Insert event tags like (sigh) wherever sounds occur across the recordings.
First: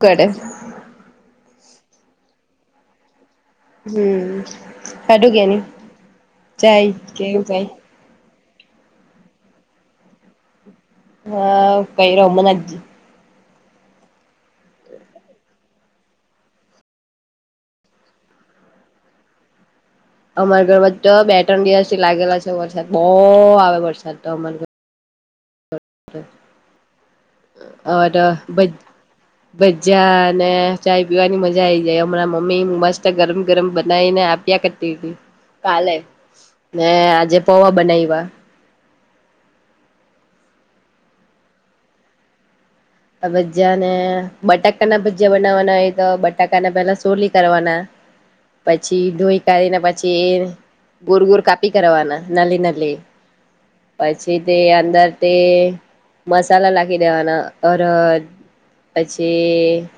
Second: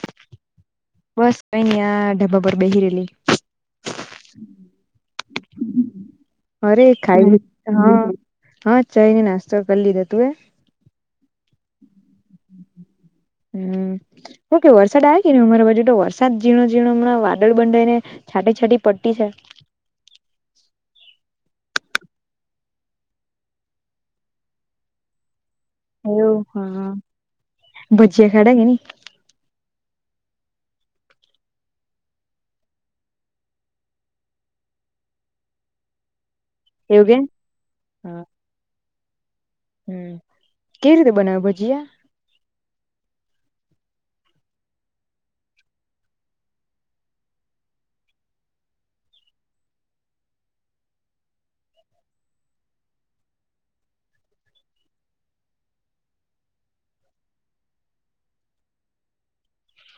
કડે બસ કઈ ન આ ઢબા પર બેહી રલી હમ કડું કે ન અરે જાય ખાઈ કેવું કાઈ હા હા ચઈ ની નાસ્તો કરી લીધો તું એ હા કઈ રોમનજ હમ ઓકે વરસાદ આવે કે ને અમારા બાજુ તો વરસાદ ઝીણોઝણો હમણાંદળ બંડાય ને છાટી છાટી પટ્ટી છે અમાર ઘર વ તો બે ત્રણ દિવસ થી લાગેલા છે વરસાદ બહુ આવે વરસાદ તો અરર એવું હા અટ ભજીયા ખાડા વ કે ની બજ ને ચાય પીવાની મજા આ આવી જાય હમણાં મમ્મી મસ્ત ગરમ ગરમ બનાવીને આપ્યા કરતી હતી કાલે ને એવું કે આજે પોવા હા બનાવવા હમ કેવી રીતે બનાવે ભજીયા આ ભજા ને બટાકાના ભજયા બનાવવાના હોય તો બટાકાને પેલા સોલી કરવાના પછી દોઈ કાઢીને પછી ગોર ગોર કાપી કરવાવાના નલી નલી પછી તે અંદર તે મસાલા લખી દેવાના ઓ પછી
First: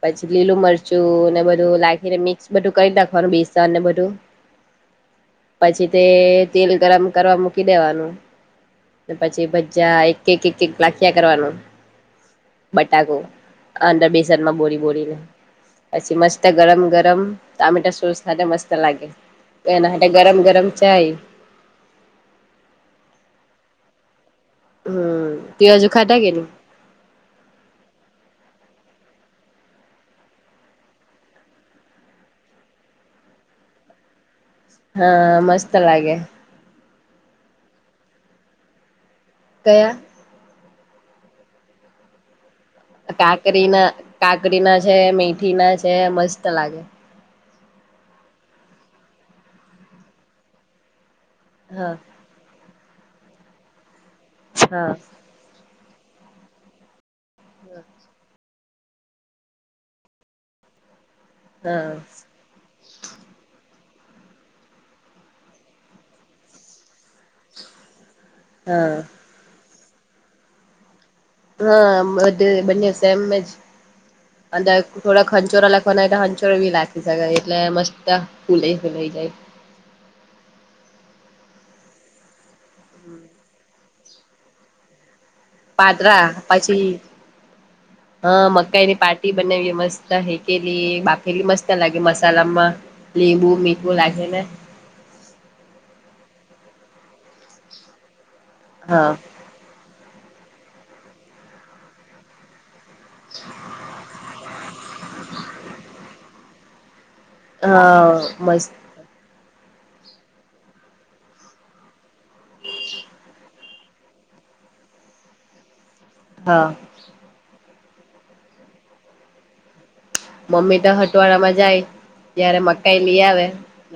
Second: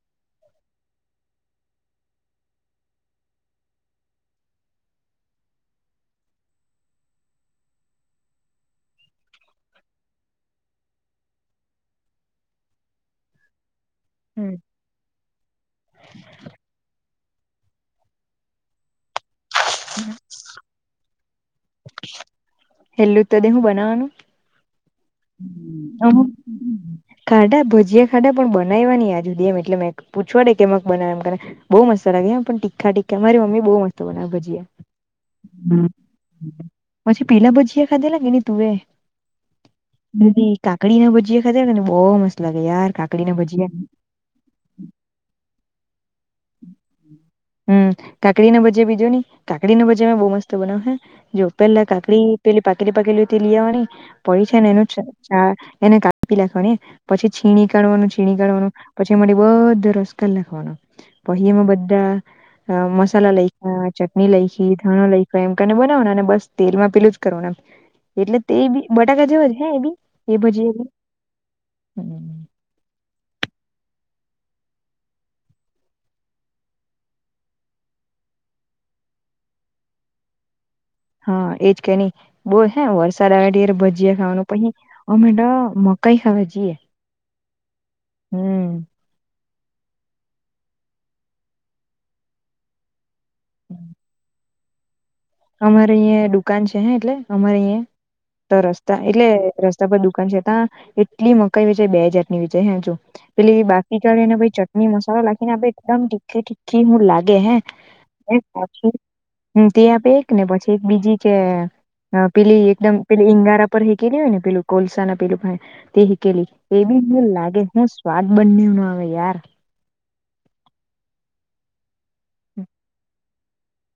પછી લીલું મરચું ને બધું લખીને મિક્સ બધું કરી નાખવાનું બેસણ ને બધું (inaudible) પછી તે તેલ ગરમ કરવા મૂકી દેવાનું પછી ભજા એક એક એક એક લાખ્યા કરવાનું બટાકો અંદર હમ બેસનમાં બોળ બોરીને પછી મસ્ત ગરમ ગરમ તમેટા સોસ થ મસ્ત લાગે તો એના માટે ગરમ ગરમ ચાય એટલું ત દ હું બનાવાનું હમ. તે હજુ ખાધા કે ની? ખાડા ભજીયા ખાડા પણ બને બનાવા ની આ જુદી એમ એટલે મે પૂછવાે કે મ બનાવ એમ બુ મસ્ત લાગે એમ પણ તીખા ટીા મારી મમ્મી બહુ મસ્ત બના ભજીએ હા મસ્ત લાગે પછી પીલા ભજીયા ખાધેલા કેે તું એ દ કાકડી ના ભજીયા ખા ને બહુ મસ્ત લાગે યાર કાકડી ભજીયા ના કાકડી ના છે મીઠી ના છે મસ્ત લાગે હમ કાકડી ના ભજે બીજો નહી કાકડી ન ભજે મે બઉુ મસ્ત બનાવ હે જો પેલા હા કા પેલી પાકેલી પાકેલી તે લ આવવાની પડી છે ને એનું હા ચા એને કાપી નાખવાની પછી છીણી કાઢવાનું છીણી કાઢવાનું પછી મારી બધ રસગ લખવાનો પહિયામાં હા. બધા મસાલા લઈતા ચટણી લઈખી ધાણ લખ એમને બનાવ અને બસ તેલમાં પેલું કર એમ એટલે તે બી હા બટાકા જેવો જ હે એ બી એ બજીી હા બધું બનેશે એમ જ (inaudible) અંદર થોડાક ખંચોરા લખવાના તો ખંચોરા બી લખી શકાય એટલે મસ્ત ફૂલે લઈ જાય (inaudible) હા એજ કે નહી બો હે વરસાદ આવે ઢેર ભજીયા ખાવાનું પહી પાટરા પછી હ હમ મકાઈ ની પાટી બને મસ્ત હે કેલી બાફેલી મસ્ત લાગે મસાલામાં લીંબુ મીઠું લાગે ને અમારે અહીં દુકાન છે હે એટલે અમારે અહીં તો રસ્તા હા એટલે રસ્તા પર દુકાન છે કા એટલી મકાઈ વેચે બેહ જાતની વેચે હે જો પેલી બાકી કરી ને ભઈ ચટણી મસાલા નાખીને આપે એકદમ તીખી તીખી મુ હું લાગે કે હે હે હા મસ્ત આપી તે આપે એક ને પછી એક બીજી કે ના પેલી એકદમ પેલી ઈંગારા પર હેકેલી હોય ને પેલું કોલસા ના પેલું ભાઈ તે હકેલી હા. એ બી હું લાગે હું સ્વાદ બન્યું નો આવે યાર મમ્મી તો હટવાડા માં જાય જય્યારે મકાઈ લઈ આવે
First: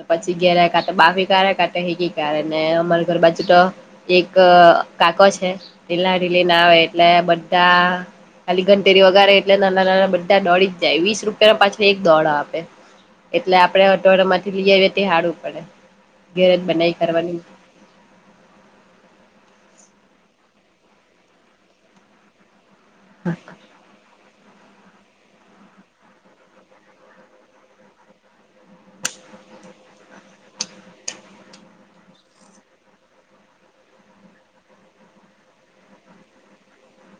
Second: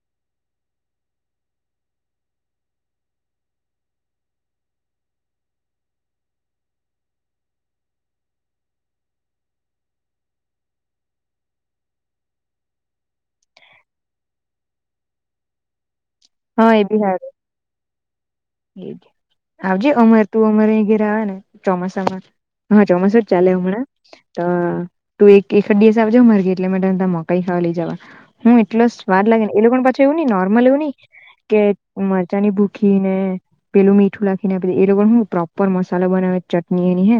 પછી ઘેરાય કા તો બાફી કાટે કે કા હેગી કે ને અમારી ઘર બાજુ તો એક અ કાકો છે હીલા ઢીલી ના આવે એટલે બધા ખાલી ઘંટેેરી વગાડે એટલે નાના નાના બધા દોડી જ જાય વીસ રૂપિયા ના પાછો એક દોડા આપે એટલે આપડે અટળ માંથી લઈ આવીએ તે હારુ પડે ઘેર જ હા એ બિ બનાવી હારુ કરવાની આવજે અમર તું અમારે અહી ઘરે આવે ને ચોમાસામાં હા ચોમાસુ જ ચાલે હમણાં તો તું એક એકદ દિવસજ મારા ઘરે મારા દાદા મકાઈ ખાવા લઈ જવાના હું એટલો સ્વાદ લઈ એ લોકો ને પાછું એવું ની નોર્મલ એવુંની કે મરચા ની ભૂખી ને પેલું મીઠું રાખીને એ લોકો હું પ્રોપર મસાલા બનાવે ચટણી એની હે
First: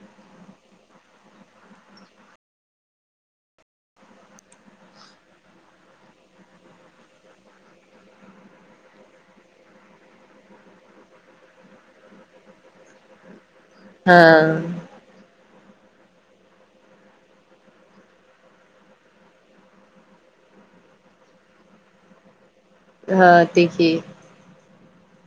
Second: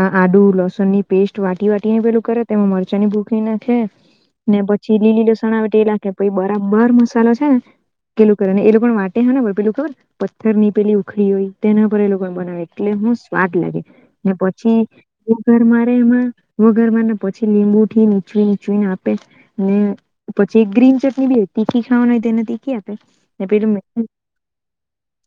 આડુ લસણ ની પેસ્ટ વાટી વાટી પેલું કરે તેમાં મરચાની ભૂખી ભૂખી નાખે ને પછી લીલી લસણવાટી એ નાખે પછી બરાબર મસાલો છે ને પેલું કરે ને એ લોકો વાટે હ ને પેલું ખબર પથ્થર ની પેલી ઉખડી હોય તેના પર એ લોકો બનાવે એટલે હૂ સ્વાદ લાગે ને હા પછી ઘર મારે એમાં વઘાર વાના ને પછી લીંબુ થી નીચવીને નીચવીને આપે ને જે ગ્રીન ચટણી બી હોય તીખી ખાવાની હોય તેને તીખી આપે હા ને પેલું તીખી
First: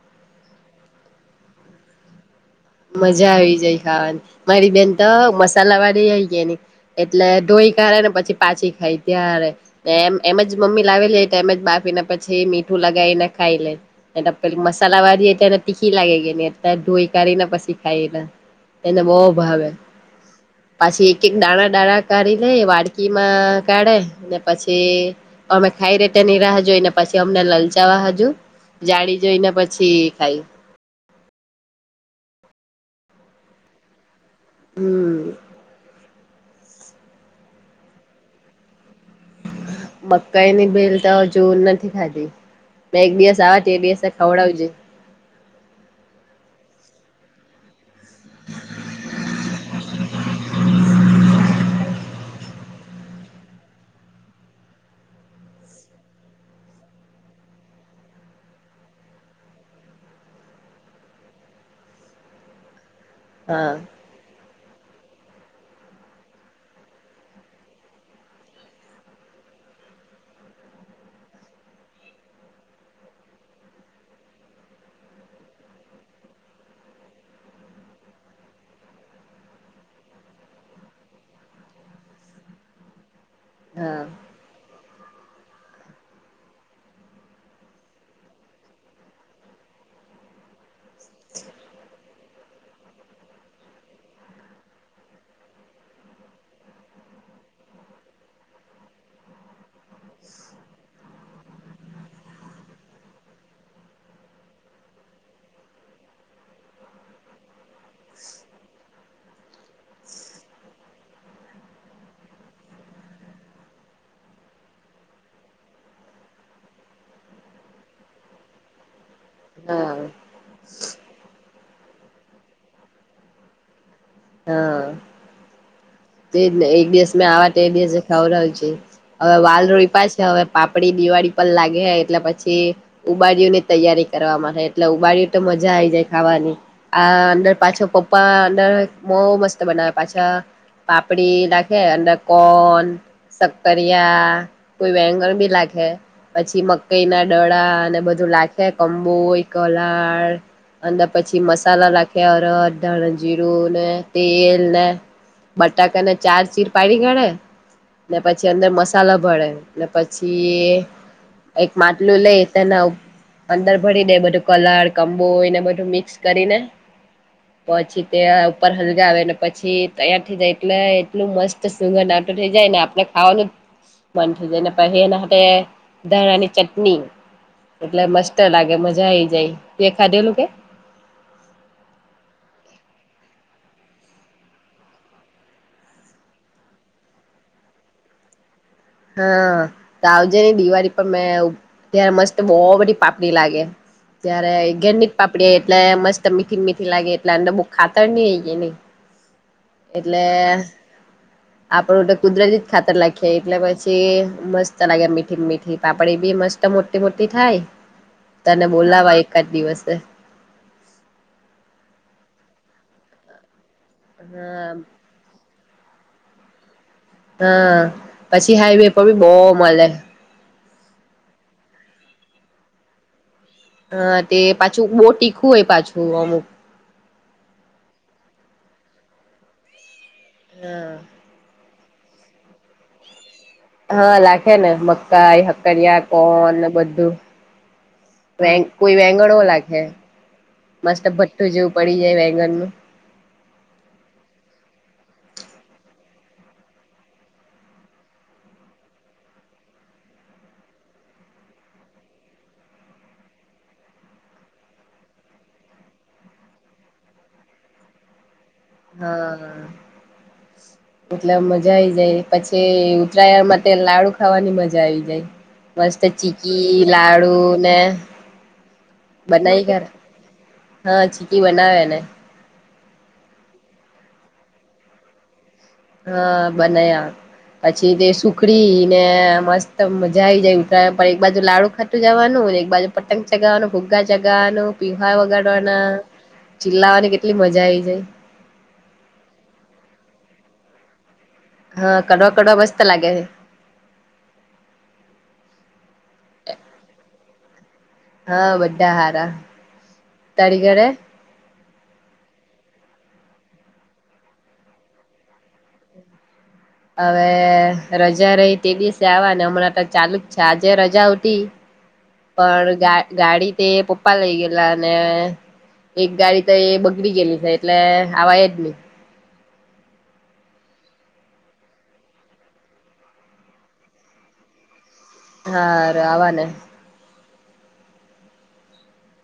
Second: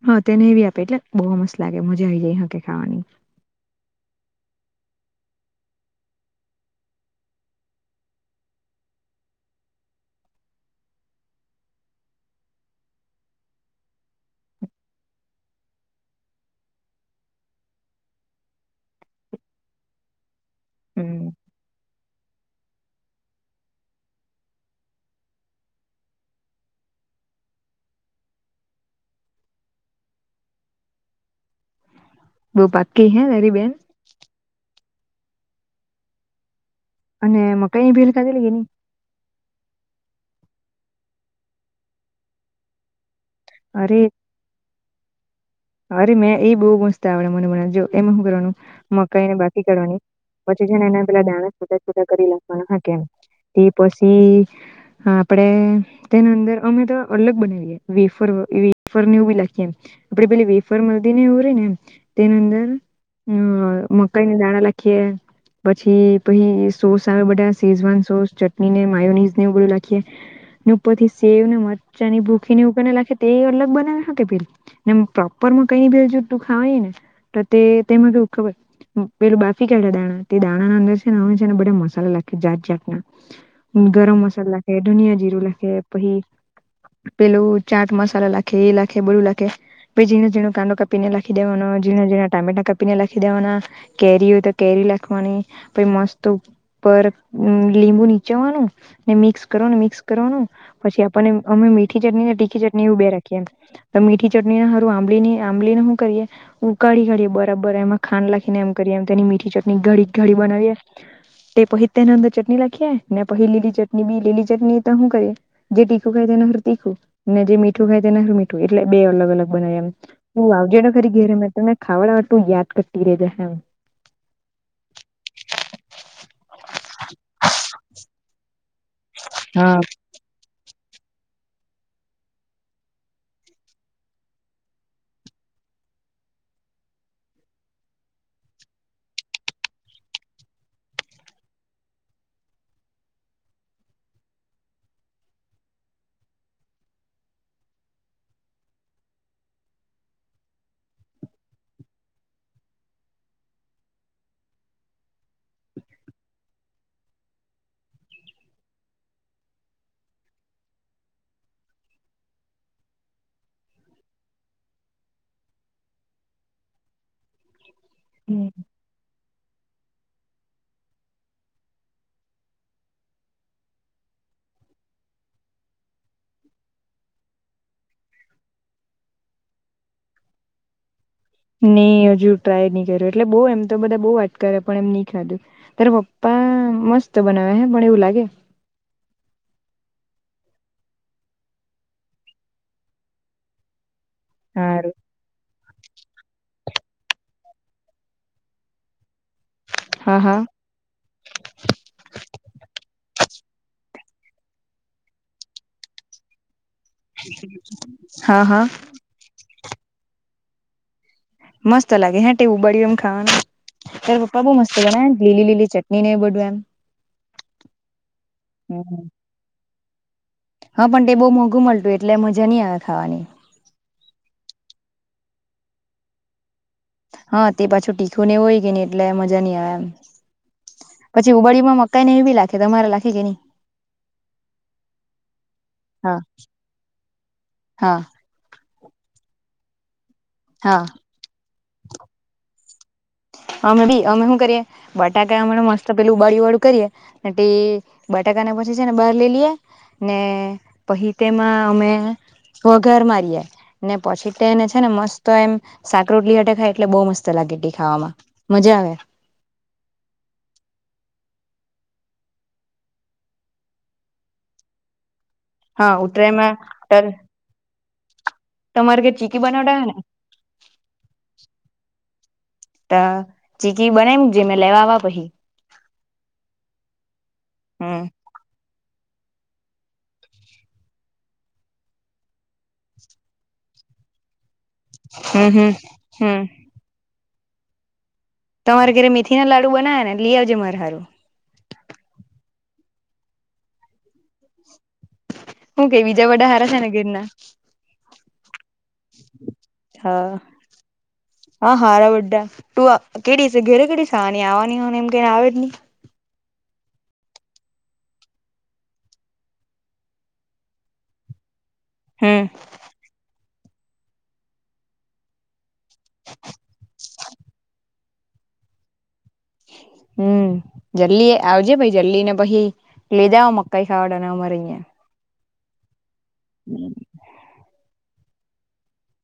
હા તેને એવી આપે એટલે બહુ મસ્ત લાગે મજા આવી જાય હકે ખાવાની મજા આવી જાય ખાવાની મારી બેન તો મસ્ત મસાલા વાડી આઈ ગેની એટલે ઢોઈ કાઢે ને પછી પાછી ખાય ત્યારે એમ એમ જ મમ્મી લાવી લે એમ જ બાફીને પછી મીઠું લગાવી ને ખાઈ લેને પેલી મસાલા વાળીએે તને તીખી લાગે કેને ત ધોઈ કાઢે ના પછી શીખાયલા એને બહુ ભાવે પાછી એક હમ એક દાણા દાણા કરી લેએ વાડકીમાં કાઢે ને પછી અમે ખાઈ રેતેની રાહ જોઈને પછી અમને લલચાવા હાજુ જાણી જોઈને પછી ખાઈ બહુ પાક્કી હે મારી બેન હમ અને મકાઈની ભેલ ખાધેલી કે ની મકાઈ ની ભેલ તો હજુ નથી ખાધી મે એક દિવસ જાવા તે અરે દિવસે ખવડાવજે અરે મેં એ બહુ મસ્ત આવડે મને મને જો એમાં શું કરવાનું મકાઈ ને બાફી કાઢવાની પછી જે એના પેલા દાણાં છુટા કરી નાખવા હા કે તે પછી હા આપડે તેના અંદર અમે તો અલગ બનાવીએ વેફર વગર વેફર ને એવું બી નાખીએ આપે પેલી વેફર મદી ને એવૂ નેમ તેની અંદર હા અ મકાઈને દાણા લઈ કે પછી પછી સોસ આવે બધા શેઝવાન સોસ ચટણી ને માયોનીઝ ને એવું બધું નાખીને ને ઉપરથી સેવ ને મરચાંની ભૂખી નીઉપરના નાખે તે અલગ બનાવે હા‌ પેલું એમ પ્રોપર કઈની બીજું જો તું ખાવા ની ને તે તેમાં કુ ખબર પેલું બાફી કાઢા દાણાં તે દાણા ના અંદર છે ને હવે છેને બધા મસાલા લખે જાત જાતના હ હા ગરમ મસાલાે લાખે ઘનિયા જીરું લાખે પછી પેલું ચાટ મસાલા લાખે એ લાખે બધું લાખે પછી ઝીણો ઝીણો કાંદો કાપીને લાખી દેવાનો ઝીણો ઝીણો ટામેટા કાપીને લાખી દેવાના કેરી હોય તો કેરી લાખવાની પછી મસ્ત પર લીંબુ નીચાવાનું ને મિક્સ કરવાનુ મિક્સ કરવાનું પછી આપણને અમે મીઠી ચટણી તીખી ચટણી એવું બે રાખીએ એમ તો મીઠી ચટણી ને હારું આંબલીની આંબલીને હું કરીએ ઉકાળી કાઢીએ બરાબર એમાં ખાંડ લા ખીને એમ કરીમ મીઠી ચટણી ઘડી ઘડી બનાવીએ તે પહી તેના અંદર ચટણી લાખીએ ને પહી લીલી ચટણી બી લીલી ચટણી તો હું કરીએ જે ટીખું ખાઈ એને એના હારું તીખું ને જે મીઠું ખાય તે એના હારું મીઠું એટલે બે અલગ અલગ બનાવી એમ હા તું આવજે તો ખરી ઘેર મેં તને ખવડાવવા તું યાદ કરતી રે જાહે હા તેજ ને એક દિવસ મેં આવા તે દિવસે ખવડાવજે હવે વાલ હા રોયપા છે હવે પા પાપડી તો દિવાળી પર લાગહે એટલે પછી ઉબાડ્યું ની તૈયારી કરવાવામાં હે એટલે ઉબાડ્યું તો મજા આવી જાય ખાવાની આ અંદર પાછો પપ્પા અંદર બો મસ્ત બનાવે પાછા પાપડી નાંખે અંડર કોન શક્કરિયા કોઈ વેંગણ બી લાખે પછી મકઈ ના ડડા અને બધું લાખે કોમ્બોઈ કલાર અંદર પછી મસાલા નાખે અરદ ધાણ જીરું ને તેલ ને બટાકાને ચાર ચીર પાડી કાડે ને પછી અંદર મસાલા ભળે ને પછી એક માટલું લે તેને ઉ અંદર ભરી દે બધું કલર કંબોય ને બધું મિક્સ કરીને પછી તાયે ઉપર હલગાવને પછી તયા થાઈ જાય એટલે એટલું મસ્ત સુુંગંઘ આવતું થાઈ જાય ને આપણે ખાવાનું જ મન થાઈ જાયને પહી એના હાથે ધાણાની ચટણી એટલે મસ્ત લાગે મજા આઈ જાય તે ખાધેલું કે ની હજુ ટ્રાય નહી કર્યો એટલે બો એમ તો બધા બો વાત કરે પણ એમ નહી ખાધું તારા પપ્પા હા મસ્ત બનાવે હે પણ એવું લાગે હા તો આવજે ને દિવાળી પર મેં ત ત્યારે મસ્ત બો બધી પાપડી લાગે ત્યારે ઘેરની જ પાપડી એટલે મસ્ત મીઠી મીઠ લાગે એટલે અંદર બો ખાતર ની (unintelligible) ને એટલે હા હા આપડું તો કુદરતી જ ખાતર લાખીએ એટલે પછી કે મસ્ત લાગે મીઠી મીઠી પાપડી બી મસ્ત મોટી મોટી થાય હા તને હા બોલાવા એકાદ દિવસે મસ્ત લાગે હે તે ઉબળ્યું એમ ખાવાનું ત્યારે પપ્પા બો હા મસ્ત બનાવે ને લીલી લીલી ચટણી ને બધું એમ હા પછી હાઈવે પર બી બો મલે હા પણ તે બોહ મોંઘું મળતું એટલે મજા નહી આવે ખાવાની હ તે પાછું બો તીખું હોય પાછું અમુક હા તે પાછું તીખું ને હોય કે ને એટલે મજા ની આવે એમ હા પછી ઉબાડડીયુ મસ મકાઈને એ બી લાખે તમારા લાખે કે ની હા લાખે ને મકાઈ હકરિયા હા કોન બધું હા વ કોઈ વેંગણ હોય લાગે હે હા મસ્ત ભઠ્ઠું જેવું પડી જાય વેગન નું અમે ભી અમે શું કરીએ બટાકા અમના મસ્ત પેલું ઉબાળ્યું વાળું કરીએ અને તે બટા ટાને પછી છે ને બહાર લઈ લિયે ને પહી તેમાં અમે વઘાર મારીયે ને પછી તેને છે ને મસ્ત એમ સાક રોટલી હાતે ખાય એટલે બો મસ્ત લાગે ગટી ખાવામાં મજા આવે હા એટલે મજા મજા આવીઈ જાય પછી ઉતરાયયા માટે લાડુ ખાવાની મજા આવી જાય હા મસ્ત ચીકી ઉતરાયણમાં લાડુ ને તમારે ઘેર ચીકી બનાવી બનાવતા કર હે ને હા ચીકી બનાવેને ત ચીકી બનામ જે લેવાવા પછી હા બના્યા પછી તે હમ સુખડી મસ્ત મજા આ આવી જાય ઉતરાય પર એક બાજુ લાડુ ખાતું જવાનું ને એક બાજુ પતંગ ચગવાનું ભૂગ ગા જગા ન પીહવા હમ હમ વગાડવાના હમ ચિલ્લાવાની કેટલી મજા આવીઈ જાય તમારે ઘરે મેથી ના લાડુ બનાવે ને લઈ આવજે માર સારું હા કડવા કડવા મસ્ત લાગે છે હું કે બીજા બધા હારા છે ને ઘેરના હા બા હારા હા તળ ઘરે હા હારા બા તું કે ઘરે કેની આવવાની હોને એમ કને આવે જ નહી હવે રજા રહી તે દિવસે આવા ને હમણાં તો ચાલુ જ છે આજે રજા ઉતી હમ પણ ગા ગાડી તે પપ્પા લઈ ગયેલા ને એક ગાડી તો એ બગડી ગયેલી છે એટલે આવાય જ નહી હ હમ જલ્દી આવજે પછ જલ્દી ને પછી લઈ દે મકાઈ ખાડ અમારે અહં હા રવાને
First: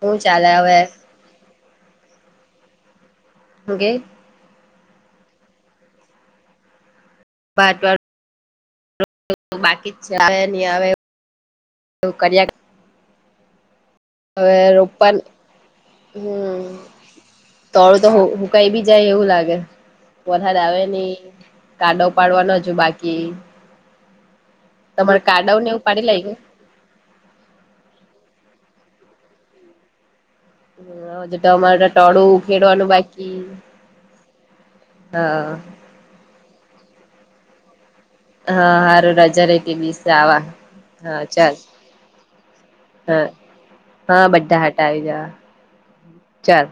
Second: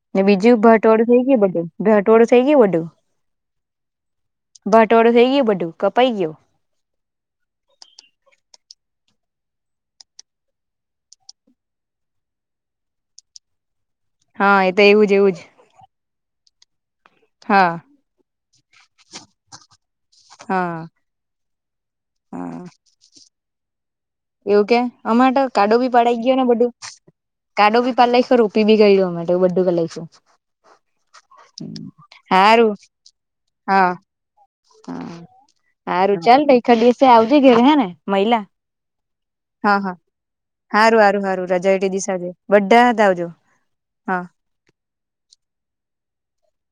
હું ચાલે બીજું હવે ભટવાડું થઇ ગયું બધું ભટવાડું થઇ ગયું બધું હ ગે બટવાડું થઇ ગયું બધું કપાઈ ગયું બાર બ બાકી જ છે આવે નહી આવે એવું કર્યા હા હવે એ તો એવું જ રોપન એવું જ હમ હા તળું તો હકાઈ બી જાય એવું લાગે વરસાાદ આવે હા નહ કાડો પાડવા હા ન જો બાકી એવું કે તમારે અમા તો કાડવ ને કાડો એવું બી પાડી પાડઈ લાગ ગયો ને બધું કાડો બી પાલાય ખરું પી બી કરી દેવા માટે એવું બધું ક લક છે જ તો અમારે ટળું હારું ખેડવાનું બાકી હા હા સારું ચાલ ર ખ દસે આવજે ગે હે ને મહિલા હા સારું રજા ર કે બીસે આવા સારું હા સારું સારું ચાલ રજા એટી દિશાજ બધા હતા હા આવજો હા બધા હટાવી જવા ચાલ